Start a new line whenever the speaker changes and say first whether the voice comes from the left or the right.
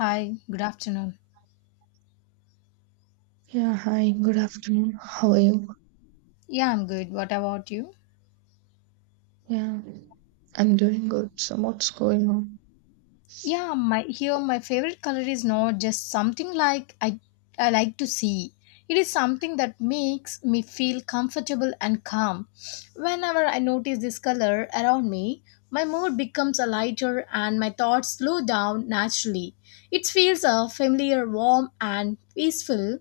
left: Hi, good afternoon.
right: Yeah, hi, good afternoon. How are you?
left: Yeah, I'm good. What about you?
right: Yeah, I'm doing good. So, what's going on?
left: Yeah, my favorite color is not just something like I like to see. It is something that makes me feel comfortable and calm. Whenever I notice this color around me, my mood becomes a lighter and my thoughts slow down naturally. It feels a familiar, warm and peaceful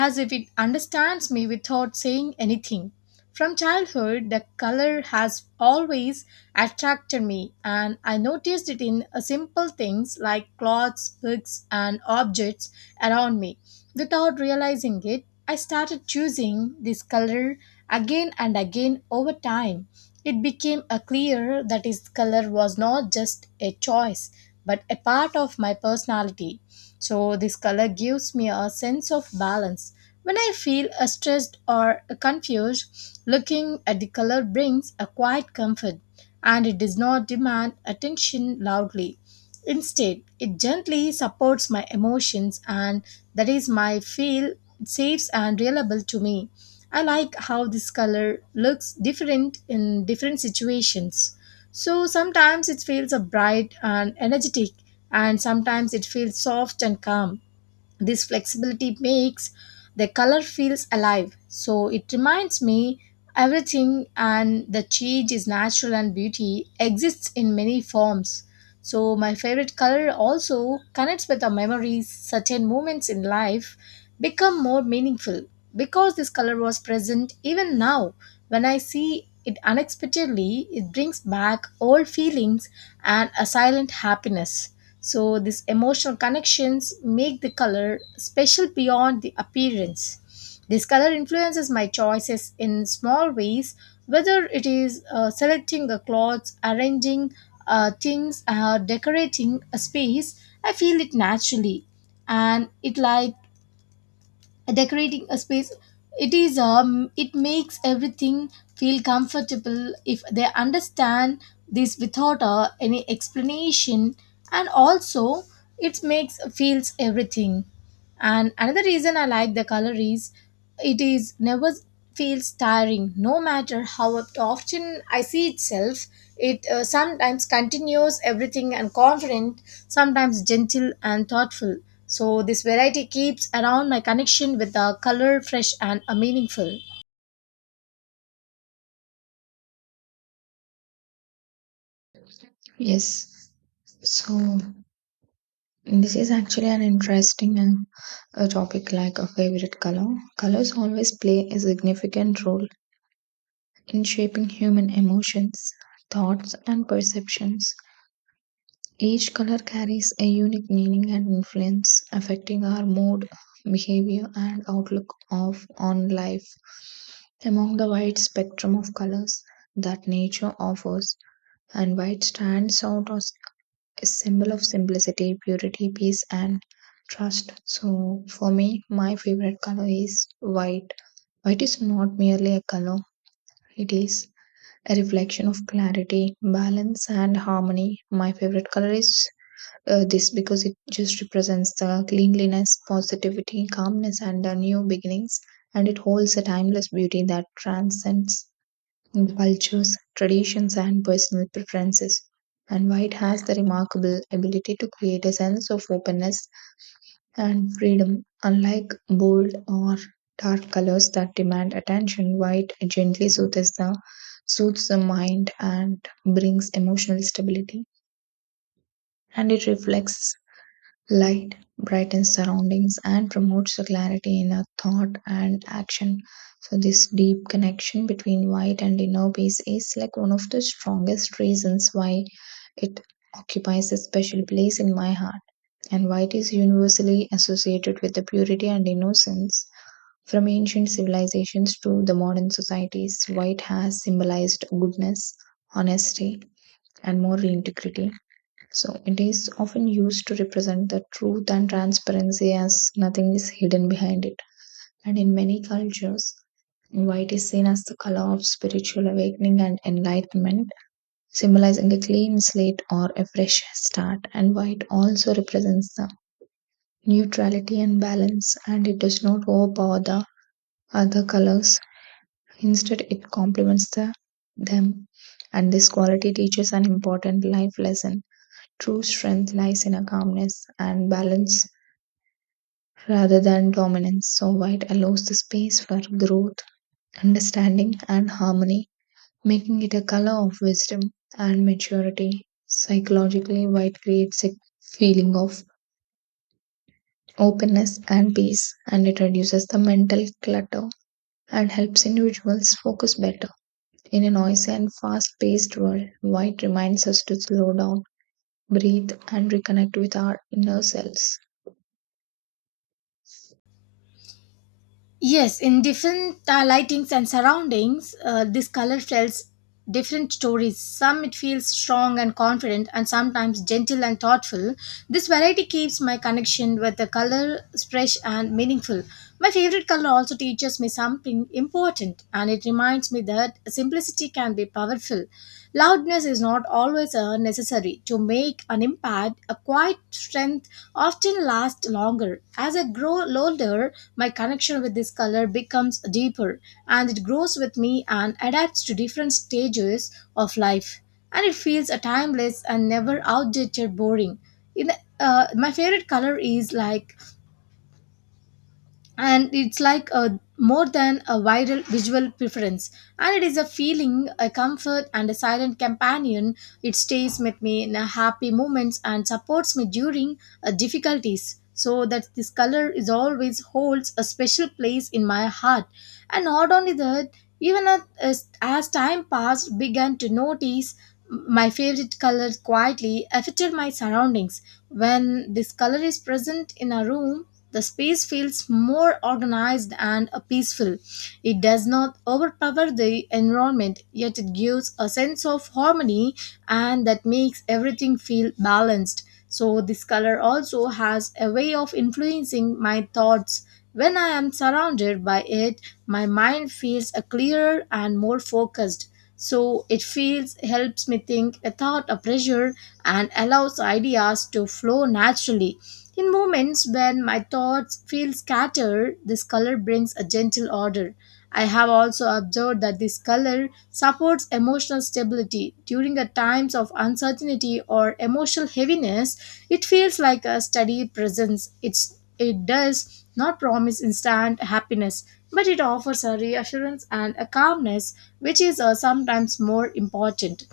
left: as if it understands me without saying anything. From childhood, the color has always attracted me, and I noticed it in simple things like clothes, books, and objects around me. Without realizing it, I started choosing this color again and again over time. It became clear that his color was not just a choice, but a part of my personality. So this color gives me a sense of balance. When I feel stressed or confused, looking at the color brings a quiet comfort, and it does not demand attention loudly. Instead, it gently supports my emotions, and that is my feel safe and reliable to me. I like how this color looks different in different situations. So sometimes it feels bright and energetic, and sometimes it feels soft and calm. This flexibility makes the color feels alive. So it reminds me everything and the change is natural and beauty exists in many forms. So, my favorite color also connects with our memories. Certain moments in life become more meaningful because this color was present even now. When I see it unexpectedly, it brings back old feelings and a silent happiness. So, these emotional connections make the color special beyond the appearance. This color influences my choices in small ways, whether it is selecting a clothes, arranging things, decorating a space. I feel it naturally, and it like decorating a space, it is it makes everything feel comfortable if they understand this without any explanation, and also it makes feels everything. And another reason I like the color is it is never feels tiring, no matter how often I see itself. It sometimes continues everything and confident, sometimes gentle and thoughtful. So this variety keeps around my connection with the color fresh and meaningful.
right: Yes, so this is actually an interesting and a topic like a favorite color. Colors always play a significant role in shaping human emotions, thoughts, and perceptions. Each color carries a unique meaning and influence, affecting our mood, behavior, and outlook of on life. Among the wide spectrum of colors that nature offers, and white stands out as a symbol of simplicity, purity, peace, and trust. So, for me, my favorite color is white. White is not merely a color, it is a reflection of clarity, balance, and harmony. My favorite color is this because it just represents the cleanliness, positivity, calmness, and the new beginnings. And it holds a timeless beauty that transcends cultures, traditions, and personal preferences. And white has the remarkable ability to create a sense of openness and freedom, unlike bold or dark colors that demand attention. White gently soothes the mind and brings emotional stability, and it reflects light, brightens surroundings, and promotes the clarity in our thought and action. So, this deep connection between white and inner peace is like one of the strongest reasons why it occupies a special place in my heart. And white is universally associated with the purity and innocence. From ancient civilizations to the modern societies, white has symbolized goodness, honesty, and moral integrity. So it is often used to represent the truth and transparency as nothing is hidden behind it. And in many cultures, white is seen as the color of spiritual awakening and enlightenment, symbolizing a clean slate or a fresh start. And white also represents the neutrality and balance, and it does not overpower the other colors. Instead, it complements them. And this quality teaches an important life lesson. True strength lies in a calmness and balance rather than dominance. So, white allows the space for growth, understanding, and harmony, making it a color of wisdom and maturity. Psychologically, white creates a feeling of openness and peace, and it reduces the mental clutter and helps individuals focus better. In a noisy and fast paced world, white reminds us to slow down, breathe, and reconnect with our inner selves.
left: Yes, in different lightings and surroundings, this color tells different stories. Some it feels strong and confident, and sometimes gentle and thoughtful. This variety keeps my connection with the color fresh and meaningful. My favorite color also teaches me something important, and it reminds me that simplicity can be powerful. Loudness is not always necessary to make an impact. A quiet strength often lasts longer. As I grow older, my connection with this color becomes deeper, and it grows with me and adapts to different stages of life. And it feels a timeless and never outdated boring. In the, my favorite color is like, and it's like a more than a viral visual preference, and it is a feeling a comfort and a silent companion. It stays with me in a happy moments and supports me during difficulties, so that this color is always holds a special place in my heart. And not only that, even as time passed began to notice my favorite color quietly affected my surroundings. When this color is present in a room, the space feels more organized and peaceful. It does not overpower the environment, yet it gives a sense of harmony, and that makes everything feel balanced. So, this color also has a way of influencing my thoughts. When I am surrounded by it, my mind feels a clearer and more focused. So it feels helps me think without a pressure and allows ideas to flow naturally. In moments when my thoughts feel scattered, this color brings a gentle order. I have also observed that this color supports emotional stability. During a times of uncertainty or emotional heaviness, it feels like a steady presence. It does not promise instant happiness, but it offers a reassurance and a calmness, which is sometimes more important.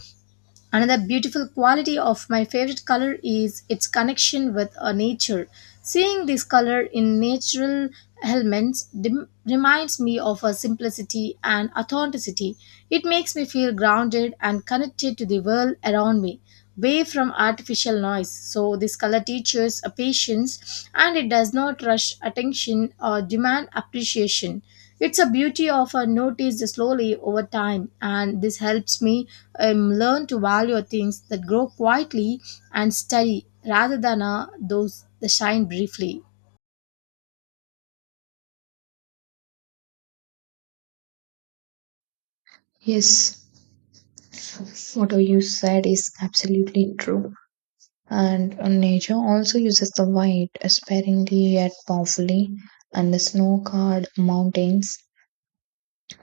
left: Another beautiful quality of my favorite color is its connection with nature. Seeing this color in natural elements reminds me of a simplicity and authenticity. It makes me feel grounded and connected to the world around me, way from artificial noise. So, this color teaches a patience, and it does not rush attention or demand appreciation. It's a beauty of a notice slowly over time, and this helps me learn to value things that grow quietly and steady rather than those that shine briefly.
right: Yes, what you said is absolutely true. And nature also uses the white sparingly yet powerfully, and the snow covered mountains,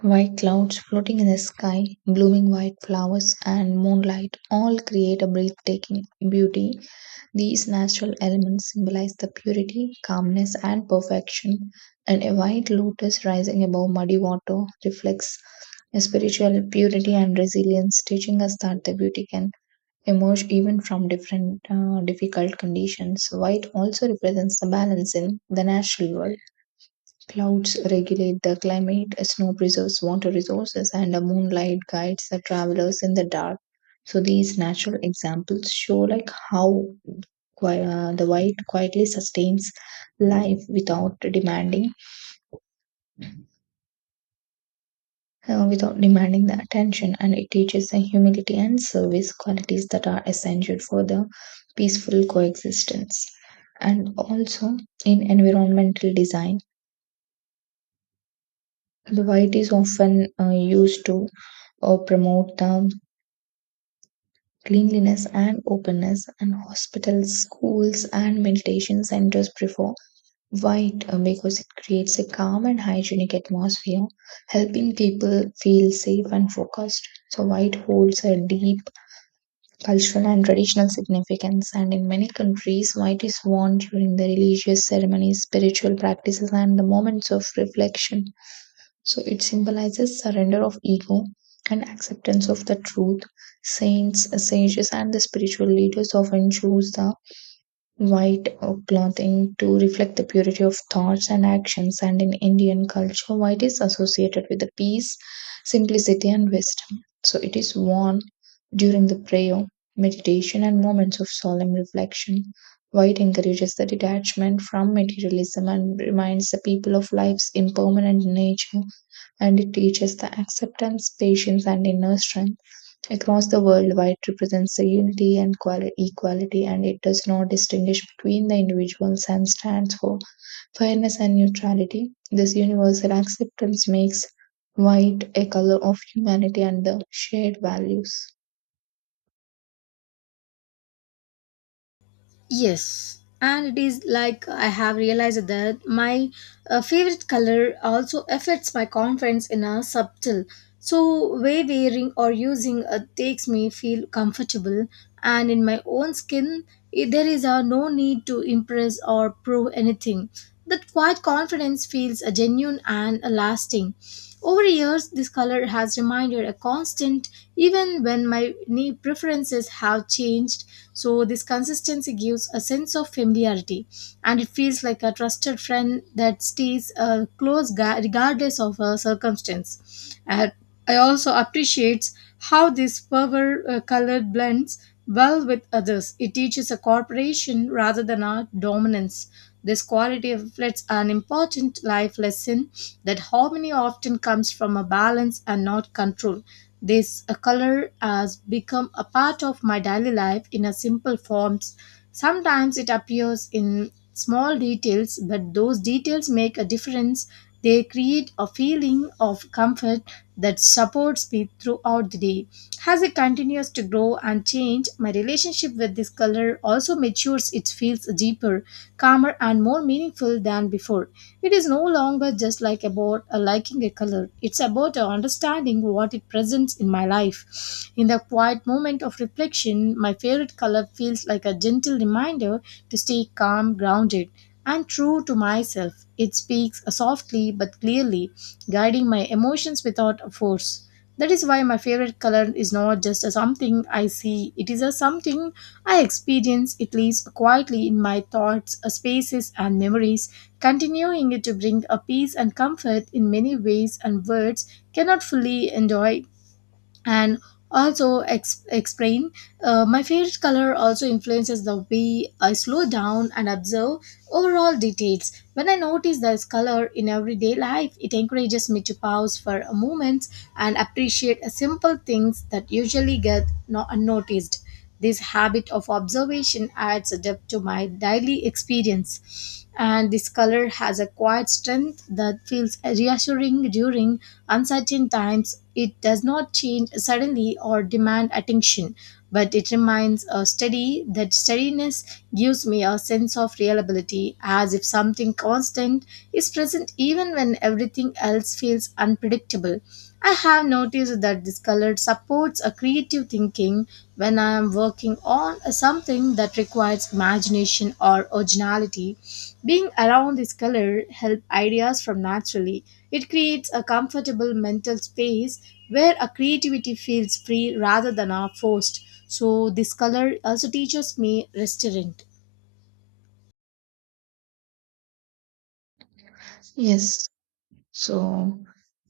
right: white clouds floating in the sky, blooming white flowers, and moonlight all create a breathtaking beauty. These natural elements symbolize the purity, calmness, and perfection, and a white lotus rising above muddy water reflects a spiritual purity and resilience, teaching us that the beauty can emerge even from different difficult conditions. White also represents the balance in the natural world. Clouds regulate the climate, snow preserves water resources, and the moonlight guides the travelers in the dark. So these natural examples show like how the white quietly sustains life without demanding the attention, and it teaches the humility and service, qualities that are essential for the peaceful coexistence. And also, in environmental design, the white is often used to or promote the cleanliness and openness, and hospitals, schools, and meditation centers prefer white because it creates a calm and hygienic atmosphere, helping people feel safe and focused. So white holds a deep cultural and traditional significance, and in many countries white is worn during the religious ceremonies, spiritual practices, and the moments of reflection. So it symbolizes surrender of ego and acceptance of the truth. Saints, sages, and the spiritual leaders often choose the white clothing to reflect the purity of thoughts and actions. And in Indian culture, white is associated with the peace, simplicity, and wisdom. So it is worn during the prayer, meditation, and moments of solemn reflection. White encourages the detachment from materialism and reminds the people of life's impermanent nature, and it teaches the acceptance, patience, and inner strength. Across the world, white represents the unity and equality, and it does not distinguish between the individuals and stands for fairness and neutrality. This universal acceptance makes white a color of humanity and the shared values.
left: Yes, and it is like I have realized that my favorite color also affects my confidence in a subtle. So, way wearing or using takes me feel comfortable, and in my own skin, I- there is no need to impress or prove anything. That quiet confidence feels genuine and lasting. Over years, this color has remained a constant, even when my knee preferences have changed. So, this consistency gives a sense of familiarity, and it feels like a trusted friend that stays close regardless of circumstance. And I also appreciate how this power color blends well with others. It teaches a cooperation rather than a dominance. This quality reflects an important life lesson that harmony often comes from a balance and not control. This color has become a part of my daily life in a simple forms. Sometimes it appears in small details, but those details make a difference. They create a feeling of comfort that supports me throughout the day. As it continues to grow and change, my relationship with this color also matures. It feels deeper, calmer, and more meaningful than before. It is no longer just like about a liking a color. It's about a understanding what it presents in my life. In the quiet moment of reflection, my favorite color feels like a gentle reminder to stay calm, grounded, and true to myself. It speaks softly but clearly, guiding my emotions without a force. That is why my favorite color is not just a something I see, it is a something I experience. It lives quietly in my thoughts, spaces, and memories, continuing to bring a peace and comfort in many ways, and words cannot fully enjoy and also explain. My favorite color also influences the way I slow down and observe overall details. When I notice this color in everyday life, it encourages me to pause for a moment and appreciate a simple things that usually get unnoticed. This habit of observation adds a depth to my daily experience, and this color has a quiet strength that feels reassuring during uncertain times. It does not change suddenly or demand attention, but it remains a steady. That steadiness gives me a sense of reliability, as if something constant is present even when everything else feels unpredictable. I have noticed that this color supports a creative thinking when I am working on something that requires imagination or originality. Being around this color help ideas from naturally. It creates a comfortable mental space where a creativity feels free rather than are forced. So this color also teaches me restraint.
right: Yes, so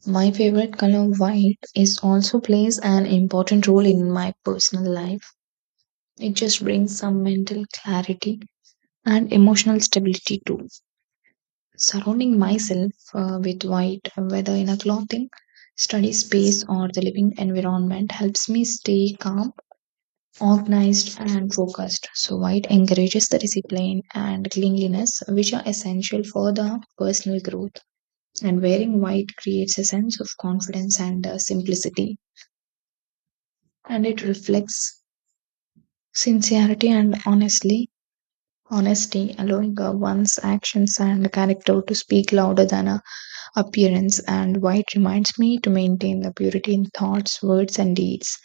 right: my favorite color white is also plays an important role in my personal life. It just brings some mental clarity and emotional stability too. Surrounding myself with white, whether in a clothing, study space, or the living environment, helps me stay calm, organized, and focused. So, white encourages the discipline and cleanliness, which are essential for the personal growth. And wearing white creates a sense of confidence and simplicity, and it reflects sincerity and honestly honesty, allowing one's actions and character to speak louder than a appearance. And white reminds me to maintain the purity in thoughts, words, and deeds.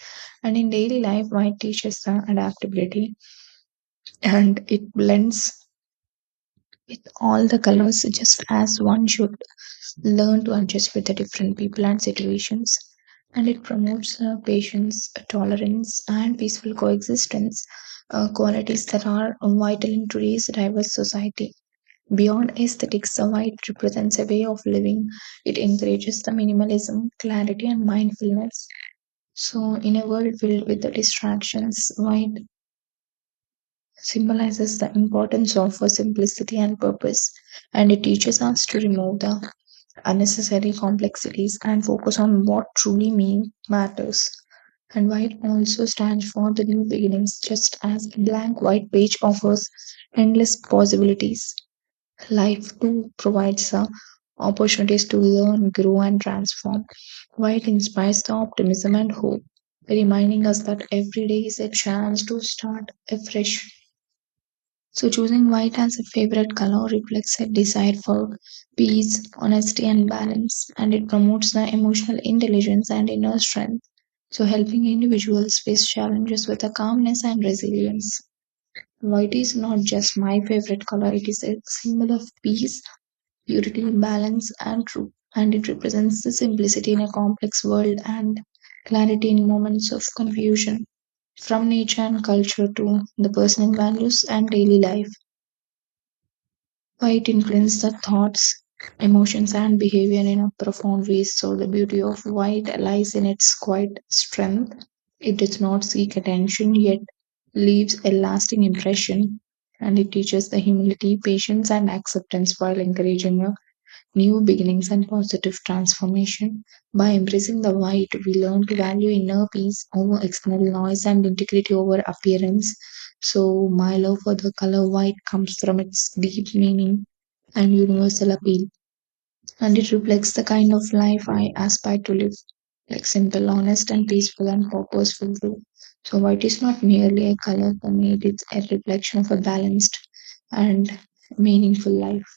right: And in daily life, white teaches the adaptability, and it blends with all the colors, just as one should learn to adjust with the different people and situations. And it promotes patience, tolerance, and peaceful coexistence, qualities that are vital in today's diverse society. Beyond aesthetics, the white represents a way of living. It encourages the minimalism, clarity, and mindfulness. So, in a world filled with the distractions, white symbolizes the importance of simplicity and purpose, and it teaches us to remove the unnecessary complexities and focus on what truly mean matters. And white also stands for the new beginnings, just as a blank white page offers endless possibilities. Life too provides opportunities to learn, grow, and transform, while it inspires the optimism and hope, reminding us that every day is a chance to start afresh. So, choosing white as a favorite color reflects a desire for peace, honesty, and balance, and it promotes the emotional intelligence and inner strength, so helping individuals face challenges with a calmness and resilience. White is not just my favorite color, it is a symbol of peace, purity, balance, and truth, and it represents the simplicity in a complex world and clarity in moments of confusion. From nature and culture to the personal values and daily life, white influences the thoughts, emotions, and behavior in a profound way. So the beauty of white lies in its quiet strength. It does not seek attention, yet leaves a lasting impression, and it teaches the humility, patience, and acceptance, while encouraging a new beginnings and positive transformation. By embracing the white, we learn to value inner peace over external noise and integrity over appearance. So, my love for the color white comes from its deep meaning and universal appeal, and it reflects the kind of life I aspire to live, like simple, honest, and peaceful and purposeful too. So, white is not merely a color for me, it is a reflection of a balanced and meaningful life.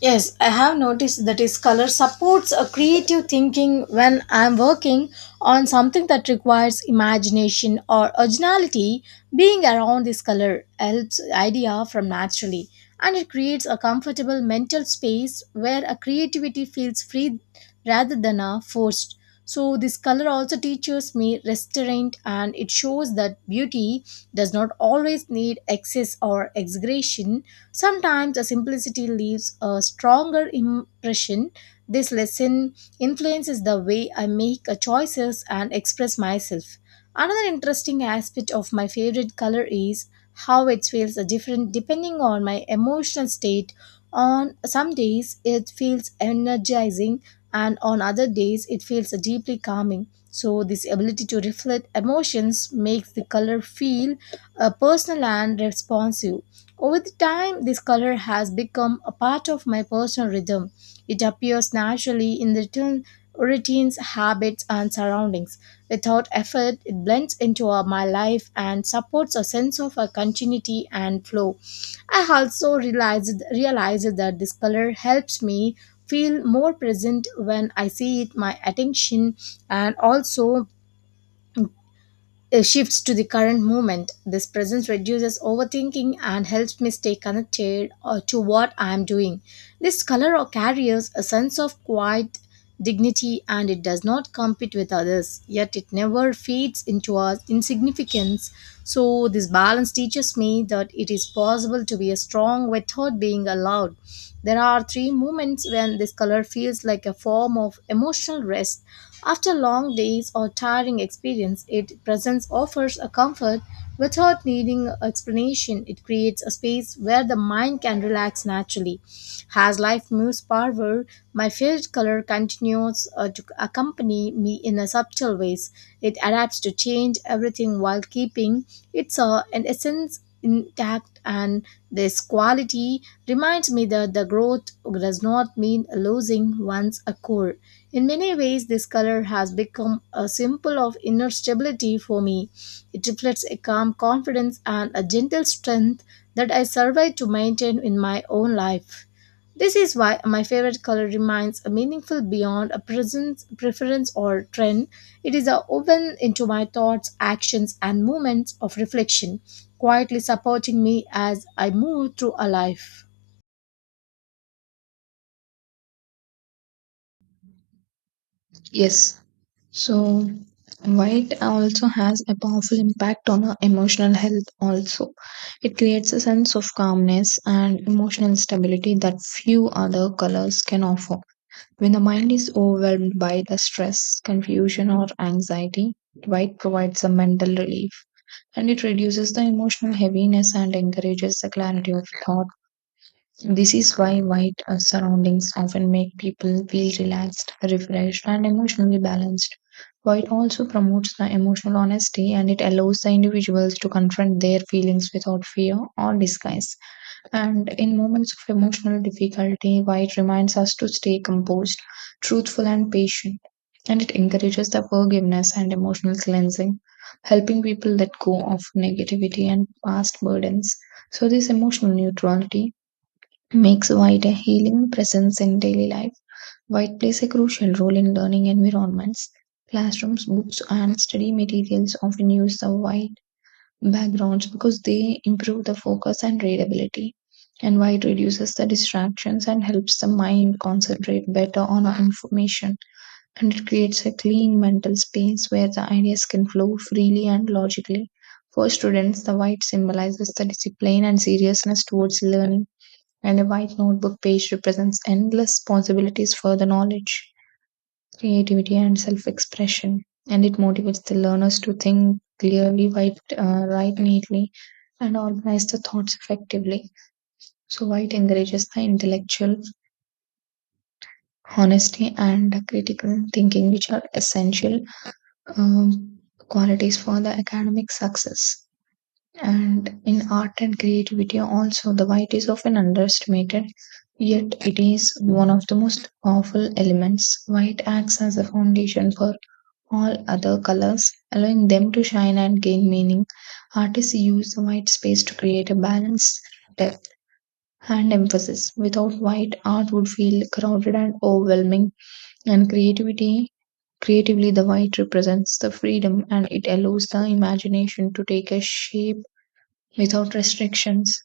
left: Yes, I have noticed that his color supports a creative thinking when I'm working on something that requires imagination or originality. Being around this color helps idea from naturally, and it creates a comfortable mental space where a creativity feels free rather than a forced. So this color also teaches me restraint, and it shows that beauty does not always need excess or exaggeration. Sometimes a simplicity leaves a stronger impression. This lesson influences the way I make a choices and express myself. Another interesting aspect of my favorite color is how it feels different depending on my emotional state. On some days, it feels energizing, and on other days, it feels deeply calming. So, this ability to reflect emotions makes the color feel personal and responsive. Over the time, this color has become a part of my personal rhythm. It appears naturally in the routines, habits, and surroundings. Without effort, it blends into my life and supports a sense of continuity and flow. I also realized that this color helps me feel more present. When I see it, my attention, and also shifts to the current moment. This presence reduces overthinking and helps me stay connected to what I am doing. This color carries a sense of quiet dignity, and it does not compete with others, yet it never fades into our insignificance. So, this balance teaches me that method, it is possible to be strong without being allowed. There are three moments when this color feels like a form of emotional rest. After long days or tiring experience, it presence offers a comfort without needing explanation. It creates a space where the mind can relax naturally. As life moves forward, my favorite color continues to accompany me in a subtle ways. It adapts to change everything while keeping its an essence intact, and this quality reminds me that the growth does not mean losing one's a core. In many ways, this color has become a symbol of inner stability for me. It reflects a calm confidence and a gentle strength that I survive to maintain in my own life. This is why my favorite color remains a meaningful beyond a presence, preference, or trend. It is a woven into my thoughts, actions, and moments of reflection, quietly supporting me as I move through a life.
right: Yes, so white also has a powerful impact on our emotional health also. It creates a sense of calmness and emotional stability that few other colors can offer. When the mind is overwhelmed by the stress, confusion, or anxiety, white provides a mental relief, and it reduces the emotional heaviness and encourages the clarity of thought. This is why white surroundings often make people feel relaxed, refreshed, and emotionally balanced. White also promotes the emotional honesty, and it allows the individuals to confront their feelings without fear or disguise. And in moments of emotional difficulty, white reminds us to stay composed, truthful, and patient. And it encourages the forgiveness and emotional cleansing, helping people let go of negativity and past burdens. So, this emotional neutrality makes white a healing presence in daily life. White plays a crucial role in learning environments. Classrooms, books, and study materials often use the white backgrounds because they improve the focus and readability. And white reduces the distractions and helps the mind concentrate better on our information. And it creates a clean mental space where the ideas can flow freely and logically. For students, the white symbolizes the discipline and seriousness towards learning, and a white notebook page represents endless possibilities for the knowledge, creativity, and self expression. And it motivates the learners to think clearly, write neatly, and organize the thoughts effectively. So, white encourages the intellectual honesty and critical thinking, which are essential um, qualities for the academic success. And in art and creativity, also, the white is often underestimated, yet it is one of the most powerful elements. White acts as a foundation for all other colors, allowing them to shine and gain meaning. Artists use the white space to create a balance, depth, and emphasis. Without white, art would feel crowded and overwhelming, and creativity. Creatively, the white represents the freedom, and it allows the imagination to take a shape without restrictions.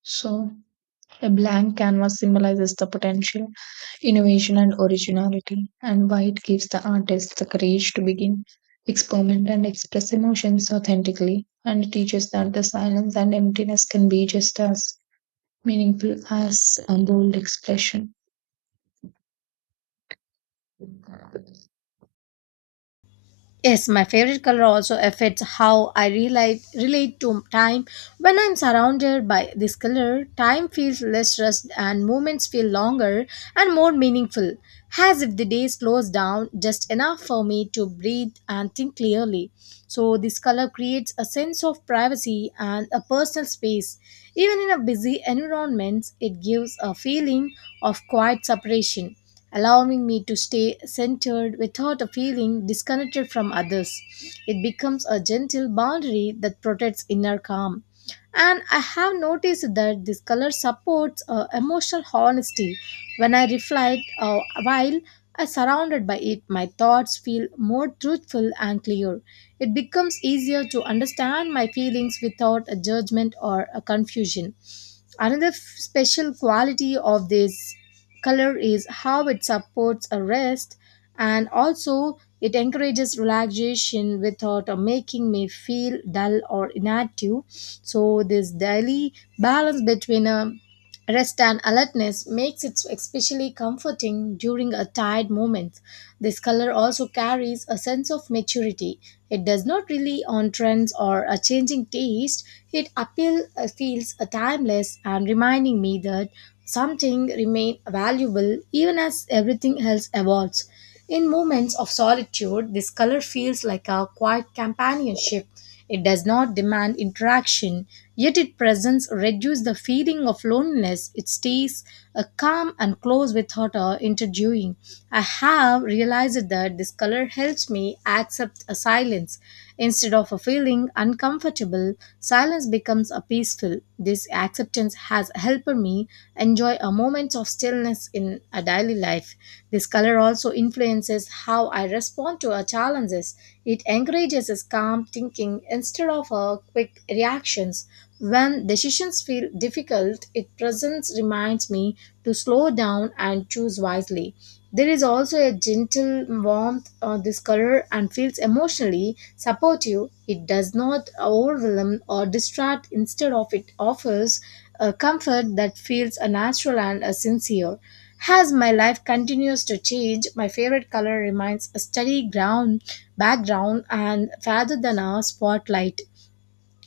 right: So, a blank canvas symbolizes the potential, innovation, and originality, and white gives the artist the courage to begin, experiment, and express emotions authentically, and teaches that the silence and emptiness can be just as meaningful as a bold expression.
left: Yes, my favorite color also affects how I relate to time. When I'm surrounded by this color, time feels less rushed and moments feel longer and more meaningful, as if the day slows down just enough for me to breathe and think clearly. So, this color creates a sense of privacy and a personal space. Even in a busy environment, it gives a feeling of quiet separation allowing me to stay centered without a feeling disconnected from others. It becomes a gentle boundary that protects inner calm. And I have noticed that this color supports emotional honesty. When I reflect while I surrounded by it, my thoughts feel more truthful and clear. It becomes easier to understand my feelings without a judgment or a confusion. Another f- special quality of this color is how it supports a rest, and also it encourages relaxation without making me feel dull or inactive. So, this daily balance between a rest and alertness makes it especially comforting during a tired moment. This color also carries a sense of maturity. It does not rely on trends or a changing taste. It appeal feels timeless and reminding me that something remain valuable even as everything else evolves. In moments of solitude, this color feels like a quiet companionship. It does not demand interaction, yet its presence reduces the feeling of loneliness. It stays calm and close without interviewing. I have realized that this color helps me accept a silence. Instead of a feeling uncomfortable, silence becomes a peaceful. This acceptance has helped me enjoy a moment of stillness in a daily life. This color also influences how I respond to our challenges. It encourages us calm thinking instead of our quick reactions. When decisions feel difficult, its presence reminds me to slow down and choose wisely. There is also a gentle warmth on this color and feels emotionally supportive. It does not overwhelm or distract, instead of it offers a comfort that feels a natural and a sincere. As my life continues to change, my favorite color remains a steady ground background and rather than a spotlight.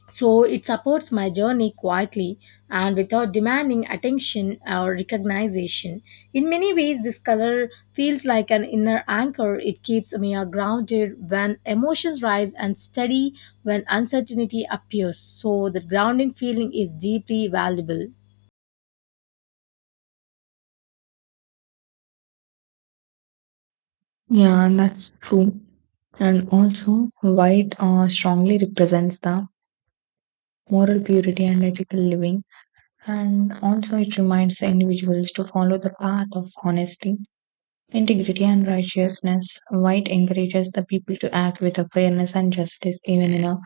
left: So, it supports my journey quietly and without demanding attention or recognition. In many ways, this color feels like an inner anchor. It keeps me grounded when emotions rise and steady when uncertainty appears. So, that grounding feeling is deeply valuable.
right: Yeah, that's true. And also, white strongly represents the moral purity and ethical living, and also it reminds the individuals to follow the path of honesty, integrity, and righteousness. White encourages the people to act with a fairness and justice even in a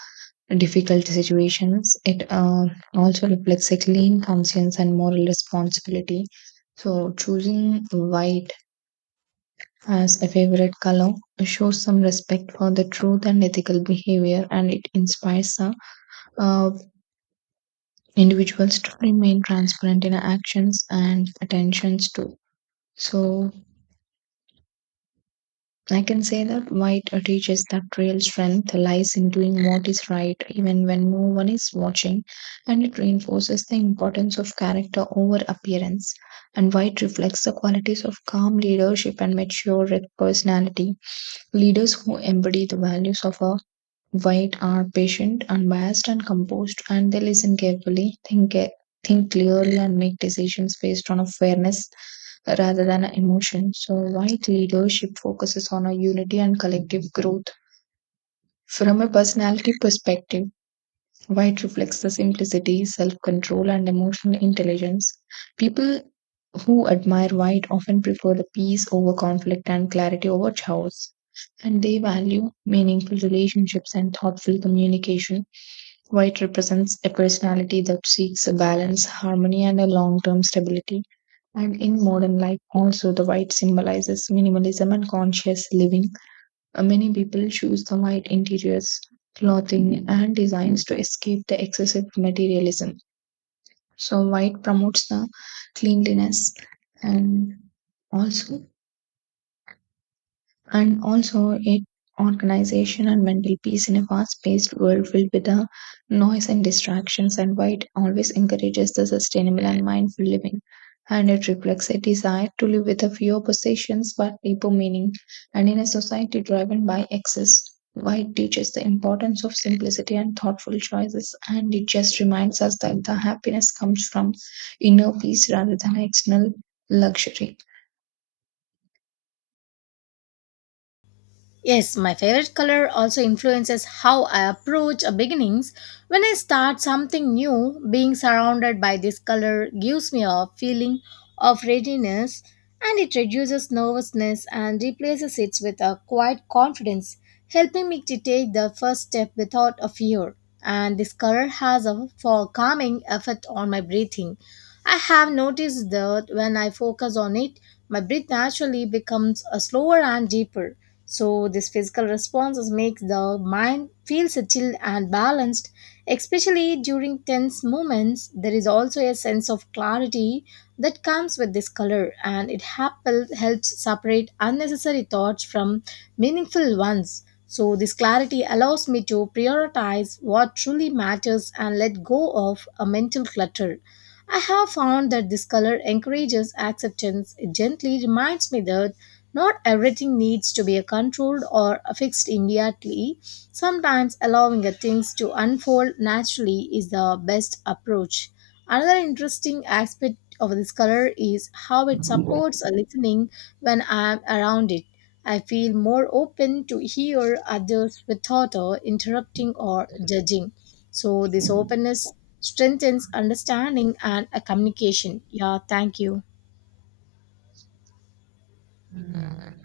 right: difficult situations. It also reflects a clean conscience and moral responsibility. So, choosing white as a favorite color shows some respect for the truth and ethical behavior, and it inspires the uh, individuals to remain transparent in actions and attentions too. So, I can say that white teaches that real strength lies in doing what is right even when no one is watching, and it reinforces the importance of character over appearance. And white reflects the qualities of calm leadership and mature personality. Leaders who embody the values of a white are patient, unbiased, and composed, and they listen carefully, think clearly, and make decisions based on a fairness rather than a emotion. So, white leadership focuses on a unity and collective growth. From a personality perspective, white reflects the simplicity, self control, and emotional intelligence. People who admire white often prefer the peace over conflict and clarity over chaos. And they value meaningful relationships and thoughtful communication. White represents a personality that seeks a balance, harmony, and a long term stability. And in modern life, also, the white symbolizes minimalism and conscious living. Many people choose the light interiors, clothing, and designs to escape the excessive materialism. So, white promotes the cleanliness and also and also it organization and mental peace in a fast-paced world filled with the noise and distractions, and why it always encourages the sustainable and mindful living, and it reflects a desire to live with a fewer possessions but deeper meaning. And in a society driven by excess, why it teaches the importance of simplicity and thoughtful choices, and it just reminds us that the happiness comes from inner peace rather than external luxury.
left: Yes, my favorite color also influences how I approach a beginnings. When I start something new, being surrounded by this color gives me a feeling of readiness, and it reduces nervousness and replaces it with a quiet confidence, helping me to take the first step without a fear. And this color has a for calming effect on my breathing. I have noticed that when I focus on it, my breath naturally becomes a slower and deeper, so this physical responses makes the mind feel settled and balanced, especially during tense moments. There is also a sense of clarity that comes with this color, and it helps separate unnecessary thoughts from meaningful ones. So, this clarity allows me to prioritize what truly matters and let go of a mental clutter. I have found that this color encourages acceptance. It gently reminds me that not everything needs to be controlled or fixed immediately. Sometimes allowing things to unfold naturally is the best approach. Another interesting aspect of this color is how it supports listening when I'm around it. I feel more open to hear others without interrupting or judging. So, this openness strengthens understanding and communication. Yeah, thank you.
right: Mm.